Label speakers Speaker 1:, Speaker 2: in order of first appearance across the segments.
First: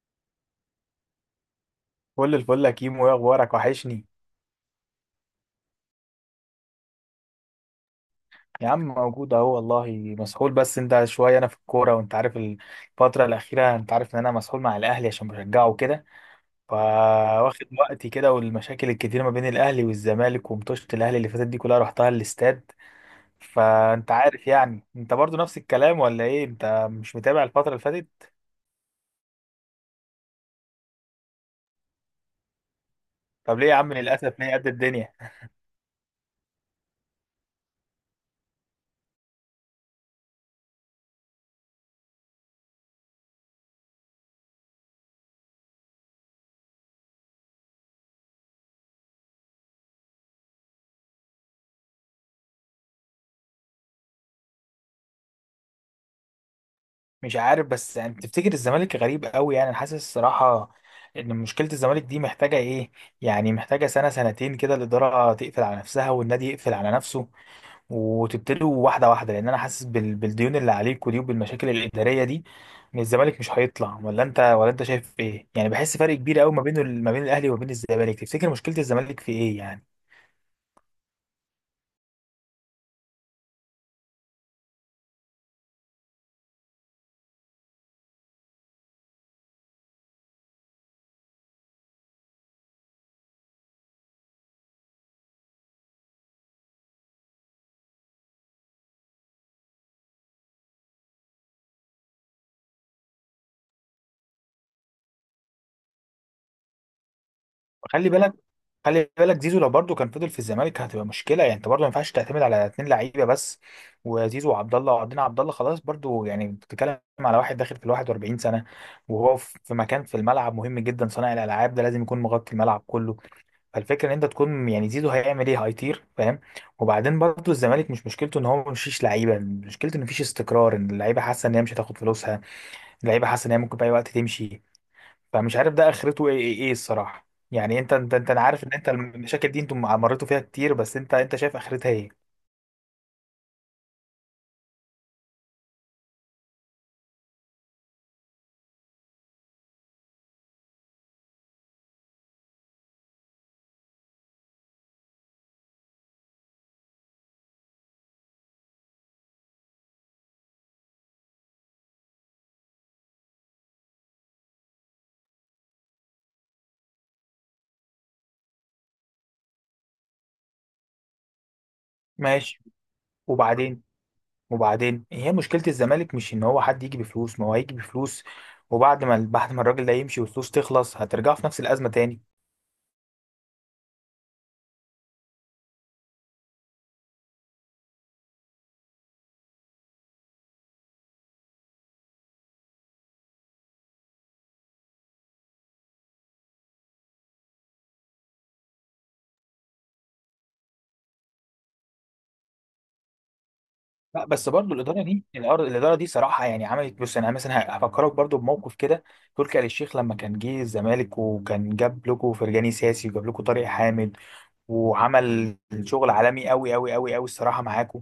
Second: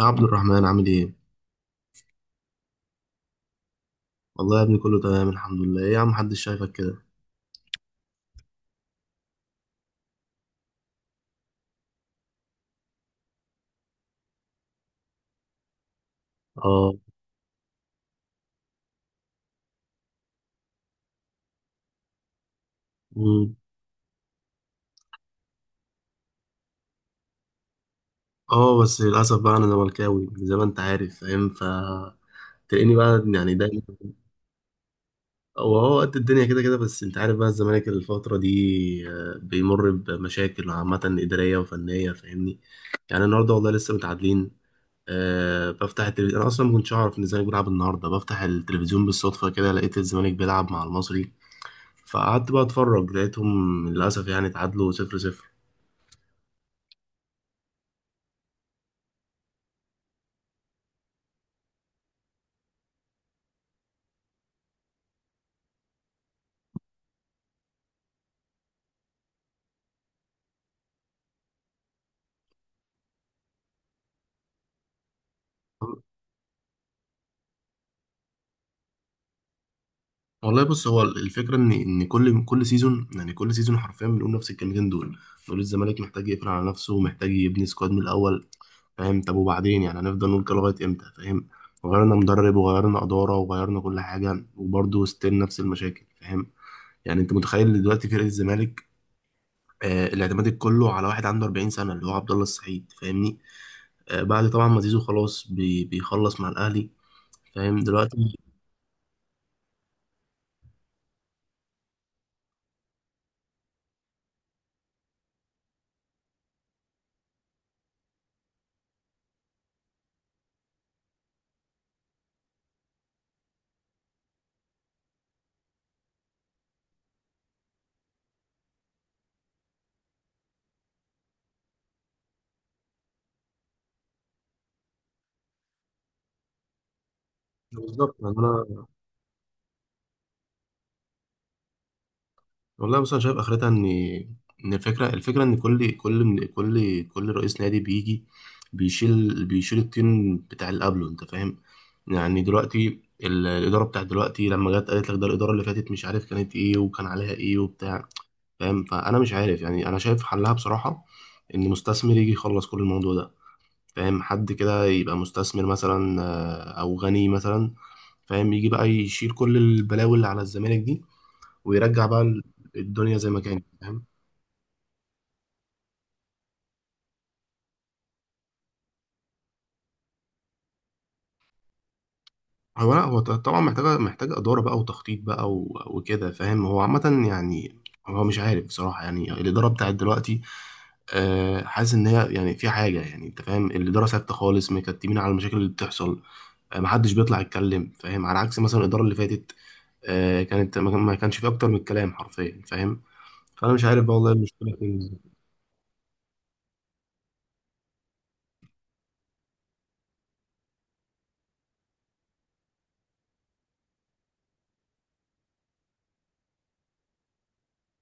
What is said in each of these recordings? Speaker 1: يا عبد الرحمن عامل ايه؟
Speaker 2: كل الفل يا كيمو، ايه اخبارك؟ وحشني.
Speaker 1: والله يا ابني كله تمام الحمد لله، ايه يا عم محدش شايفك كده؟
Speaker 2: يا عم موجود اهو والله. مسحول بس انت شويه، انا في الكوره وانت عارف الفتره الاخيره، انت عارف ان انا مسحول مع الاهلي عشان بشجعه كده.
Speaker 1: اه.
Speaker 2: فواخد وقتي كده، والمشاكل الكتير ما بين الاهلي والزمالك ومطوشه الاهلي اللي فاتت دي كلها رحتها الاستاد.
Speaker 1: مم.
Speaker 2: فانت عارف انت برضو نفس الكلام ولا ايه؟ انت مش متابع الفتره اللي فاتت؟
Speaker 1: اه بس للأسف بقى أنا زملكاوي زي ما أنت عارف فاهم. تلاقيني بقى يعني
Speaker 2: طب ليه يا
Speaker 1: دايما.
Speaker 2: عم؟ للاسف ليه قد الدنيا؟
Speaker 1: هو قد الدنيا كده كده، بس أنت عارف بقى الزمالك الفترة دي بيمر بمشاكل عامة إدارية وفنية، فاهمني؟ يعني النهاردة والله لسه متعادلين. بفتح التلفزيون أنا أصلا ما كنتش أعرف إن الزمالك بيلعب النهاردة، بفتح التلفزيون بالصدفة كده لقيت الزمالك بيلعب مع المصري. فقعدت بقى اتفرج لقيتهم للاسف يعني اتعادلوا صفر صفر.
Speaker 2: مش عارف، بس بتفتكر الزمالك غريب قوي؟ يعني انا حاسس الصراحه ان مشكله الزمالك دي محتاجه ايه؟ يعني محتاجه سنه سنتين كده الاداره تقفل على نفسها والنادي يقفل على نفسه، وتبتدوا واحده واحده، لان انا حاسس بالديون اللي عليكوا دي وبالمشاكل الاداريه دي ان الزمالك مش هيطلع. ولا انت؟ ولا انت شايف ايه؟ يعني بحس فرق كبير قوي ما بين ما بين الاهلي وما بين الزمالك. تفتكر مشكله الزمالك في ايه يعني؟
Speaker 1: والله بص هو الفكره ان كل سيزون، يعني كل سيزون حرفيا بنقول نفس الكلمتين دول. بنقول الزمالك محتاج يقفل على نفسه، محتاج يبني سكواد من الاول، فاهم؟ طب وبعدين يعني هنفضل نقول كده لغايه امتى، فاهم؟ غيرنا مدرب وغيرنا اداره وغيرنا كل حاجه وبرضه ستيل نفس المشاكل، فاهم؟ يعني انت متخيل دلوقتي فرقه الزمالك؟ الاعتماد كله على واحد عنده 40 سنه اللي هو عبد الله السعيد، فاهمني؟ بعد طبعا ما زيزو خلاص بيخلص مع الاهلي، فاهم
Speaker 2: خلي
Speaker 1: دلوقتي؟
Speaker 2: بالك، خلي بالك، زيزو لو برضه كان فضل في الزمالك هتبقى مشكله، يعني انت برضه ما ينفعش تعتمد على اتنين لعيبه بس، وزيزو وعبد الله، وعبدين عبد الله خلاص برضه، يعني بتتكلم على واحد داخل في ال 41 سنه. وهو في مكان في الملعب مهم جدا، صانع الالعاب ده لازم يكون مغطي الملعب كله. فالفكره ان انت تكون، يعني زيزو هيعمل ايه؟ هيطير، فاهم؟ وبعدين برضه الزمالك مش مشكلته ان هو مفيش لعيبه، مشكلته ان مفيش استقرار، ان اللعيبه حاسه ان هي مش هتاخد فلوسها، اللعيبه حاسه ان هي ممكن في اي وقت تمشي. فمش عارف ده اخرته ايه، ايه ايه الصراحه، يعني
Speaker 1: بالظبط
Speaker 2: انت
Speaker 1: يعني
Speaker 2: أنا عارف ان
Speaker 1: انا،
Speaker 2: انت المشاكل دي انتم مريتوا فيها كتير، بس انت شايف اخرتها ايه؟
Speaker 1: والله بص انا شايف اخرتها ان، ان الفكره ان كل رئيس نادي بيجي بيشيل التيم بتاع اللي قبله انت فاهم. يعني دلوقتي الاداره بتاعت دلوقتي لما جت قالت لك ده الاداره اللي فاتت مش عارف كانت ايه وكان عليها ايه وبتاع، فاهم؟ فانا مش عارف، يعني انا شايف حلها بصراحه ان مستثمر يجي يخلص كل الموضوع ده، فاهم؟ حد كده يبقى مستثمر مثلا او غني مثلا، فاهم؟ يجي بقى يشيل كل البلاوي اللي على الزمالك دي ويرجع بقى
Speaker 2: ماشي.
Speaker 1: الدنيا زي ما كانت،
Speaker 2: وبعدين،
Speaker 1: فاهم؟
Speaker 2: هي مشكله الزمالك مش ان هو حد يجي بفلوس، ما هو هيجي بفلوس، وبعد ما بعد ما الراجل ده يمشي والفلوس تخلص هترجعوا في نفس الازمه تاني.
Speaker 1: هو لا هو طبعا محتاجة محتاجة إدارة بقى وتخطيط بقى وكده، فاهم؟ هو عامة يعني هو مش عارف بصراحة، يعني الإدارة بتاعت دلوقتي حاسس إن هي يعني في حاجة، يعني أنت فاهم الإدارة ساكتة خالص مكتمين على المشاكل اللي بتحصل. محدش بيطلع يتكلم، فاهم، على عكس مثلا الإدارة اللي فاتت. كانت ما كانش فيه أكتر من الكلام حرفيا، فاهم؟ فأنا مش عارف بقى
Speaker 2: لا
Speaker 1: والله
Speaker 2: بس برضو
Speaker 1: المشكلة
Speaker 2: الاداره دي
Speaker 1: فين.
Speaker 2: الاداره دي صراحه يعني عملت، بص انا مثلا هفكرك برضو بموقف كده، تركي آل الشيخ لما كان جه الزمالك وكان جاب لكم فرجاني ساسي وجاب لكم طارق حامد، وعمل شغل عالمي قوي قوي قوي قوي الصراحه معاكم.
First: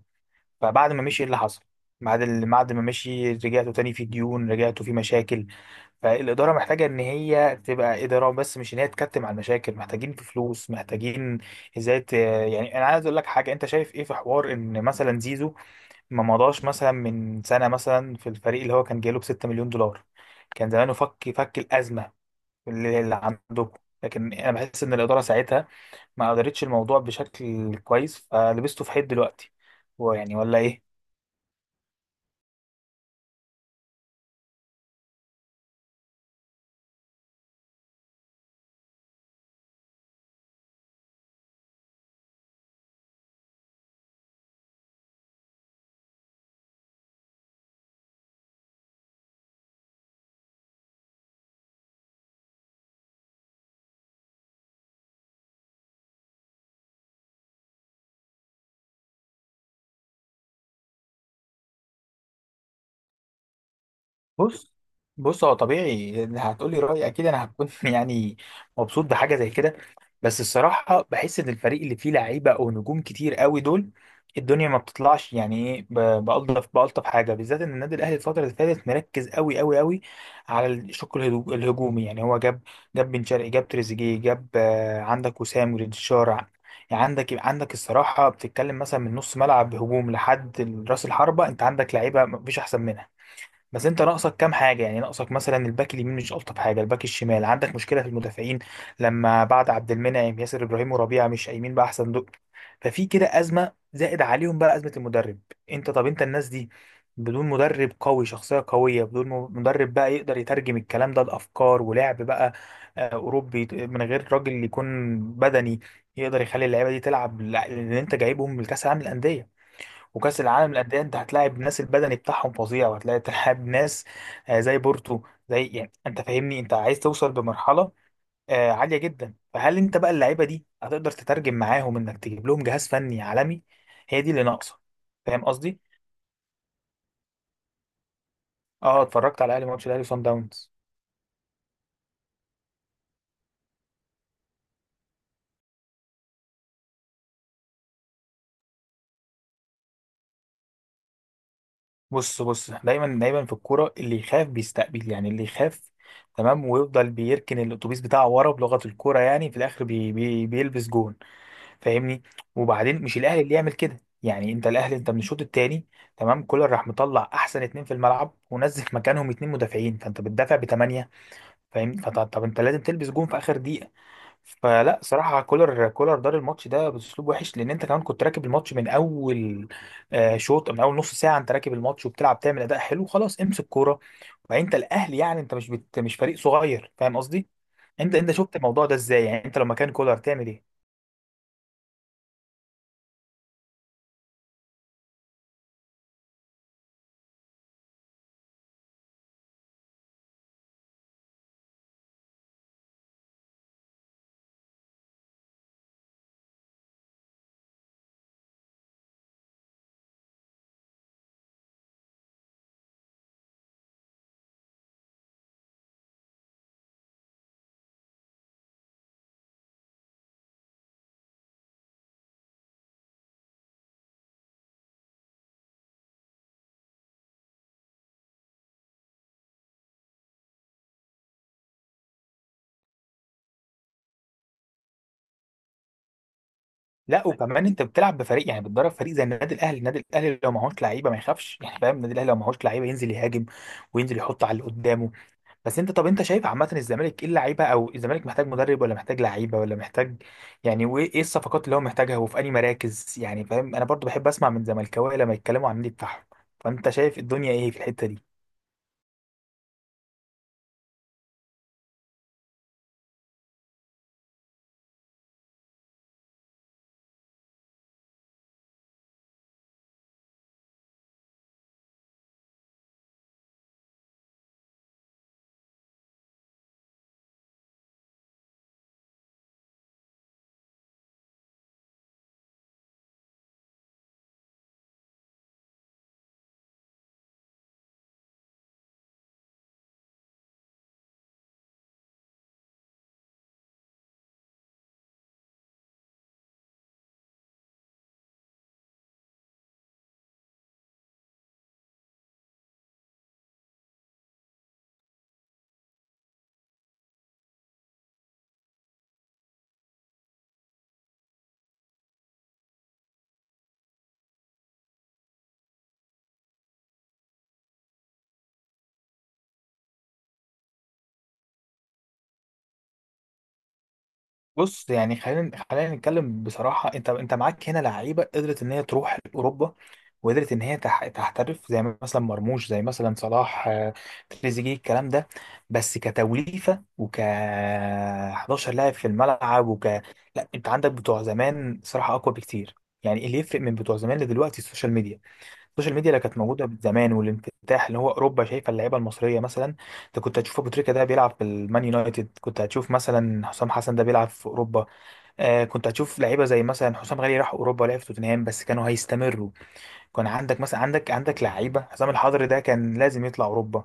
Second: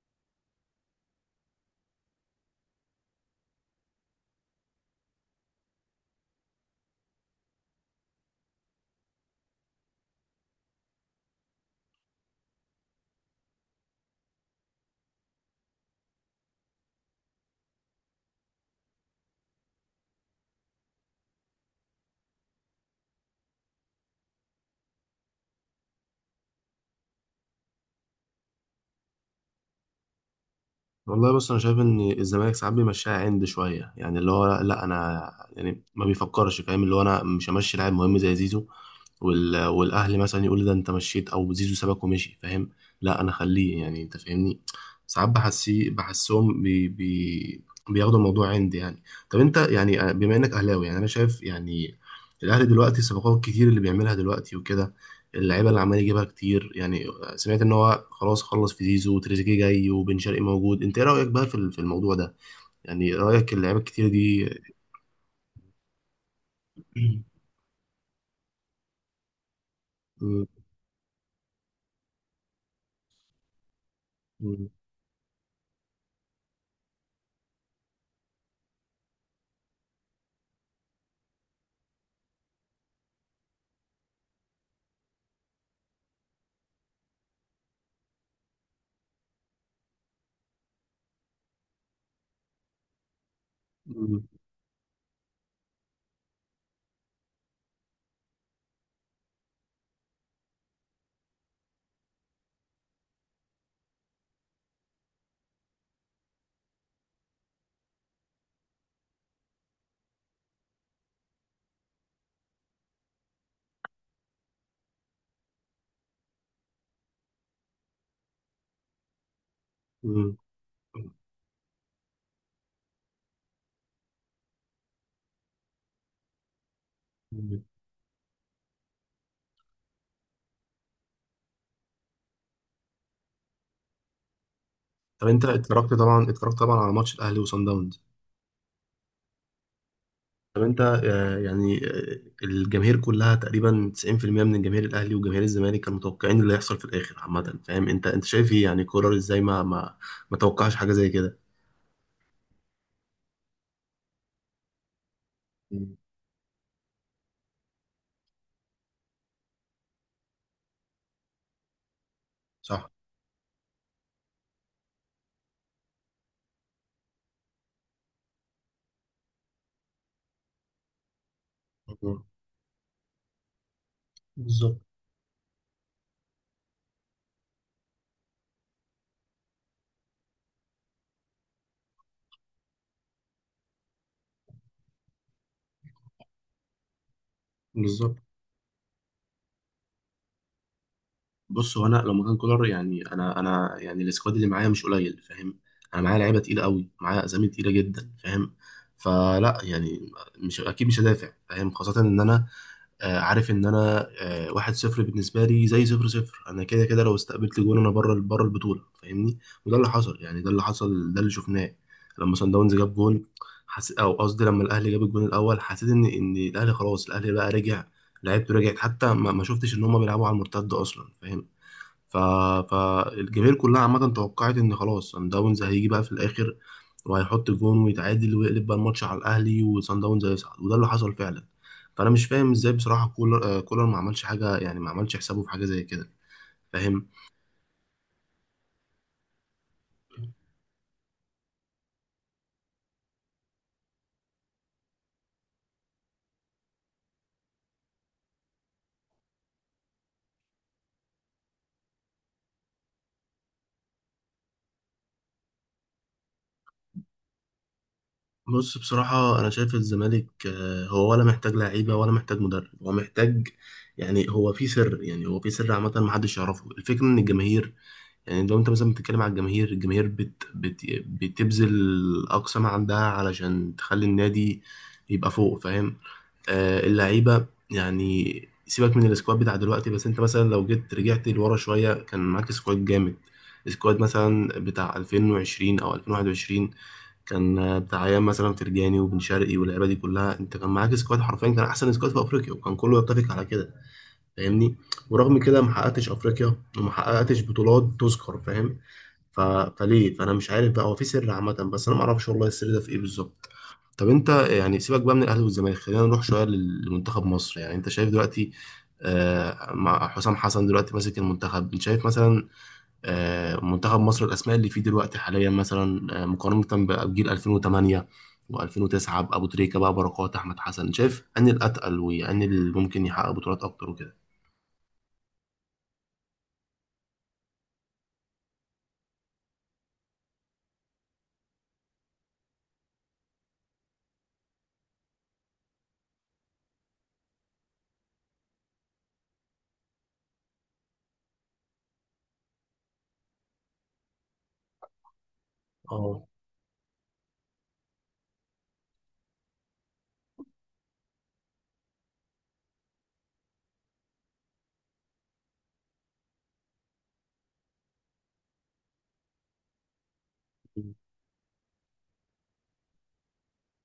Speaker 2: فبعد ما مشي ايه اللي حصل؟ بعد ما مشي رجعتوا تاني في ديون، رجعتوا في مشاكل. فالاداره محتاجه ان هي تبقى اداره، بس مش ان هي تكتم على المشاكل. محتاجين في فلوس، محتاجين يعني انا عايز اقول لك حاجه، انت شايف ايه في حوار ان مثلا زيزو ما مضاش مثلا من سنه مثلا في الفريق اللي هو كان جايله ب 6 مليون دولار، كان زمانه فك الازمه اللي عندكم. لكن انا بحس ان الاداره ساعتها ما قدرتش الموضوع بشكل كويس فلبسته في حيط دلوقتي، هو يعني ولا ايه؟
Speaker 1: والله بص انا شايف ان الزمالك ساعات بيمشيها عند شويه، يعني اللي هو لا انا يعني ما بيفكرش، فاهم، اللي هو انا مش همشي لاعب مهم زي زيزو والاهلي مثلا يقول لي ده انت مشيت او زيزو سابك ومشي، فاهم؟ لا انا خليه، يعني انت فاهمني. ساعات بحسهم بياخدوا الموضوع عندي يعني. طب انت يعني بما انك اهلاوي، يعني انا شايف يعني الاهلي دلوقتي الصفقات الكتير اللي بيعملها دلوقتي وكده، اللعيبه اللي عمال يجيبها كتير يعني. سمعت ان هو خلاص خلص في زيزو وتريزيجيه جاي وبن شرقي موجود، انت ايه رايك بقى في في الموضوع ده؟ يعني رايك اللعيبه الكتير دي؟
Speaker 2: بص، هو طبيعي إن هتقولي رأيي، اكيد انا هكون يعني مبسوط بحاجه زي كده. بس
Speaker 1: مم.
Speaker 2: الصراحه بحس ان الفريق اللي فيه لعيبه او نجوم كتير قوي دول الدنيا
Speaker 1: مم.
Speaker 2: ما بتطلعش، يعني ايه بألطف بألطف حاجه، بالذات ان النادي الاهلي الفتره اللي فاتت مركز قوي قوي قوي على الشق الهجومي، يعني هو جاب بن شرقي، جاب تريزيجيه، جاب آه، عندك وسام وريد الشارع. يعني عندك الصراحه، بتتكلم مثلا من نص ملعب هجوم لحد راس الحربه، انت عندك لعيبه مفيش احسن منها. بس انت
Speaker 1: مم.
Speaker 2: ناقصك كام حاجه، يعني ناقصك مثلا الباك اليمين مش الطف حاجه، الباك الشمال، عندك مشكله في المدافعين لما بعد عبد المنعم، ياسر ابراهيم وربيعه مش قايمين باحسن دول. ففي كده ازمه، زائد عليهم بقى ازمه المدرب. انت طب انت الناس دي بدون مدرب قوي شخصيه قويه، بدون مدرب بقى يقدر يترجم الكلام ده لافكار ولعب بقى، آه، اوروبي من غير راجل يكون بدني، يقدر يخلي اللعيبه دي تلعب اللي انت جايبهم من كاس العالم للانديه.
Speaker 1: مم.
Speaker 2: وكأس العالم للأندية أنت هتلاعب ناس البدني بتاعهم فظيع، وهتلاقي تلعب ناس آه، زي بورتو، زي يعني أنت فاهمني، أنت عايز توصل
Speaker 1: مم.
Speaker 2: بمرحلة آه، عالية جدا، فهل أنت بقى اللعيبة دي هتقدر تترجم معاهم إنك تجيب لهم جهاز فني عالمي؟ هي دي اللي ناقصة.
Speaker 1: طب انت
Speaker 2: فاهم قصدي؟
Speaker 1: اتفرجت طبعا، اتفرجت طبعا على ماتش الاهلي وصن داونز.
Speaker 2: أه اتفرجت على الأهلي، ماتش الأهلي وصن
Speaker 1: طب
Speaker 2: داونز.
Speaker 1: انت الجماهير كلها تقريبا 90% من الجماهير الاهلي وجماهير الزمالك كانوا متوقعين اللي هيحصل في الاخر عامه، فاهم؟ انت انت شايف ايه يعني؟ كولر ازاي ما توقعش حاجه زي كده؟
Speaker 2: بص، دايما، في الكورة اللي يخاف بيستقبل، يعني اللي يخاف
Speaker 1: مم.
Speaker 2: تمام ويفضل بيركن الأتوبيس بتاعه ورا، بلغة الكورة يعني في الآخر بي بي بيلبس جون، فاهمني؟
Speaker 1: صح.
Speaker 2: وبعدين مش الاهلي اللي يعمل كده، يعني انت الاهلي انت من الشوط الثاني تمام، كولر راح مطلع احسن اتنين في الملعب ونزل مكانهم اتنين مدافعين، فانت بتدافع بثمانية، فاهمني؟
Speaker 1: مم.
Speaker 2: طب انت لازم تلبس جون في اخر دقيقة؟
Speaker 1: بالظبط.
Speaker 2: فلا صراحة كولر دار الماتش ده باسلوب وحش، لان انت كمان كنت راكب الماتش من اول آه، شوط، من اول نص ساعة انت راكب الماتش وبتلعب تعمل اداء حلو، خلاص امسك كورة. وبعدين انت الاهلي، يعني انت مش فريق صغير، فاهم قصدي؟ انت،
Speaker 1: بالظبط.
Speaker 2: شفت الموضوع ده ازاي؟ يعني انت لو مكان كولر تعمل ايه؟
Speaker 1: بص هو انا لو مكان كولر، يعني انا يعني السكواد اللي معايا مش قليل، فاهم؟ انا معايا لعيبه تقيله قوي، معايا اسامي تقيله جدا، فاهم؟ فلا يعني مش اكيد مش هدافع، فاهم؟ خاصه ان انا عارف ان انا واحد صفر بالنسبه لي زي صفر صفر، انا كده كده لو استقبلت جون انا بره بره البطوله، فاهمني؟ وده اللي حصل، يعني ده اللي حصل، ده اللي شفناه لما صن داونز جاب جون. او قصدي لما الاهلي جاب الجون الاول حسيت ان الاهلي خلاص، الاهلي بقى رجع، لعيبته رجعت، حتى ما شفتش ان هم بيلعبوا على المرتد اصلا، فاهم؟ ف... فالجماهير كلها عامة توقعت إن خلاص سان داونز هيجي بقى في الآخر وهيحط جون ويتعادل ويقلب بقى الماتش على الأهلي، وسان داونز هيصعد، وده اللي حصل فعلا. فأنا مش فاهم إزاي بصراحة كولر كولر ما عملش حاجة، يعني ما عملش حسابه في حاجة زي كده، فاهم؟
Speaker 2: لا وكمان انت بتلعب بفريق، يعني بتدرب فريق زي النادي الاهلي، النادي الاهلي لو معهوش لعيبه ما يخافش، يعني فاهم، النادي الاهلي لو معهوش لعيبه ينزل يهاجم وينزل يحط على اللي قدامه. بس انت طب انت شايف عامه الزمالك ايه؟ اللعيبه، او الزمالك محتاج مدرب ولا محتاج لعيبه ولا محتاج، يعني وايه ايه الصفقات اللي هو محتاجها وفي انهي مراكز؟ يعني فاهم انا برضو بحب اسمع من زملكاويه لما يتكلموا عن النادي بتاعهم. فانت شايف الدنيا ايه في الحته دي؟
Speaker 1: بص بصراحة أنا شايف الزمالك هو ولا محتاج لعيبة ولا محتاج مدرب، هو محتاج، يعني هو في سر، يعني هو في سر عامة محدش يعرفه. الفكرة إن الجماهير، يعني لو انت مثلا بتتكلم على الجماهير، الجماهير بت بت بتبذل اقصى ما عندها علشان تخلي النادي يبقى فوق، فاهم؟ آه اللعيبه يعني سيبك من السكواد بتاع دلوقتي، بس انت مثلا لو جيت رجعت لورا شويه كان معاك سكواد جامد. السكواد مثلا بتاع 2020 او 2021، كان بتاع ايام مثلا فرجاني وبن شرقي واللعيبه دي كلها، انت كان معاك سكواد حرفيا كان احسن سكواد في افريقيا وكان كله يتفق على كده، فاهمني؟ ورغم كده ما حققتش افريقيا وما حققتش بطولات تذكر، فاهم؟ ف... فليه؟ فانا مش عارف بقى، هو في سر عامه بس انا ما اعرفش والله السر ده في ايه بالظبط. طب انت يعني سيبك بقى من الاهلي والزمالك، خلينا نروح شويه لمنتخب مصر، يعني انت شايف دلوقتي مع حسام حسن دلوقتي ماسك المنتخب، انت شايف مثلا منتخب مصر الاسماء اللي فيه دلوقتي حاليا مثلا مقارنه بجيل 2008 و2009 ابو تريكه بقى بركات احمد حسن، شايف ان الاتقل وان اللي ممكن يحقق بطولات اكتر وكده؟
Speaker 2: بص يعني، خلينا نتكلم بصراحه، انت معاك هنا لعيبه قدرت ان هي تروح اوروبا، وقدرت ان هي تحترف زي مثلا مرموش، زي مثلا صلاح، آه، تريزيجيه الكلام ده. بس كتوليفه وك 11 لاعب في الملعب وك، لا انت عندك بتوع زمان صراحه اقوى بكتير. يعني اللي يفرق من بتوع زمان لدلوقتي السوشيال ميديا، السوشيال ميديا اللي
Speaker 1: اه.
Speaker 2: كانت موجوده من زمان والانفتاح اللي هو اوروبا شايفه اللعيبه المصريه مثلا. انت كنت هتشوف ابو تريكه ده بيلعب في المان يونايتد، كنت هتشوف مثلا حسام حسن ده بيلعب في اوروبا، آه كنت هتشوف لعيبه زي مثلا حسام غالي راح اوروبا ولعب في توتنهام، بس كانوا هيستمروا. كان عندك مثلا،
Speaker 1: مم.
Speaker 2: عندك لعيبه حسام الحضري ده كان لازم يطلع اوروبا،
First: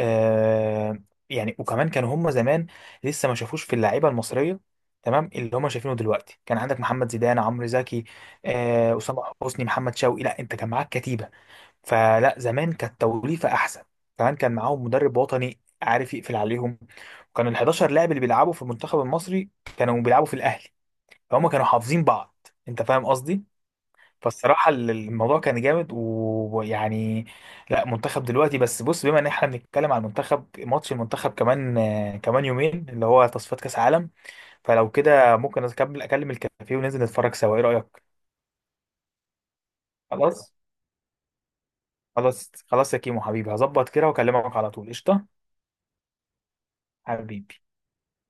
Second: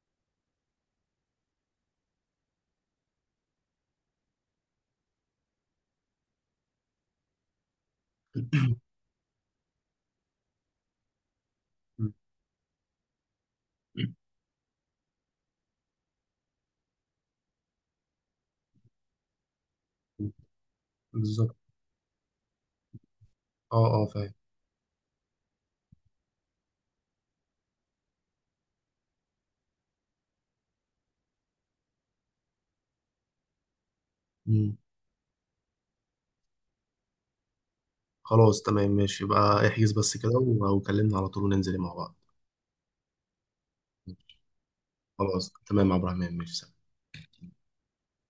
Speaker 2: آه، يعني. وكمان كانوا هم زمان لسه ما شافوش في اللعيبه المصريه تمام، اللي هم شايفينه دلوقتي، كان عندك محمد زيدان، عمرو زكي، آه اسامه حسني، محمد شوقي، لا انت كان معاك كتيبه. فلا زمان كانت توليفه احسن،
Speaker 1: مم.
Speaker 2: كمان كان معاهم مدرب وطني عارف يقفل عليهم، وكانوا ال 11 لاعب اللي بيلعبوا في المنتخب المصري كانوا بيلعبوا في الاهلي، فهم
Speaker 1: بالظبط.
Speaker 2: كانوا حافظين بعض، انت فاهم قصدي؟
Speaker 1: اه اه فاهم.
Speaker 2: فالصراحه الموضوع كان جامد ويعني. لا منتخب دلوقتي، بس بص بما ان احنا بنتكلم على المنتخب، ماتش المنتخب كمان آه، كمان يومين، اللي هو تصفيات كاس عالم.
Speaker 1: مم.
Speaker 2: فلو كده ممكن اكمل اكلم الكافيه وننزل نتفرج سوا، ايه رايك؟
Speaker 1: خلاص تمام ماشي، يبقى احجز بس كده
Speaker 2: خلاص،
Speaker 1: وكلمنا على طول وننزل مع بعض.
Speaker 2: خلاص يا كيمو حبيبي، هظبط كده واكلمك على طول، قشطه
Speaker 1: خلاص تمام يا عبد الرحمن، ماشي، سلام.
Speaker 2: حبيبي.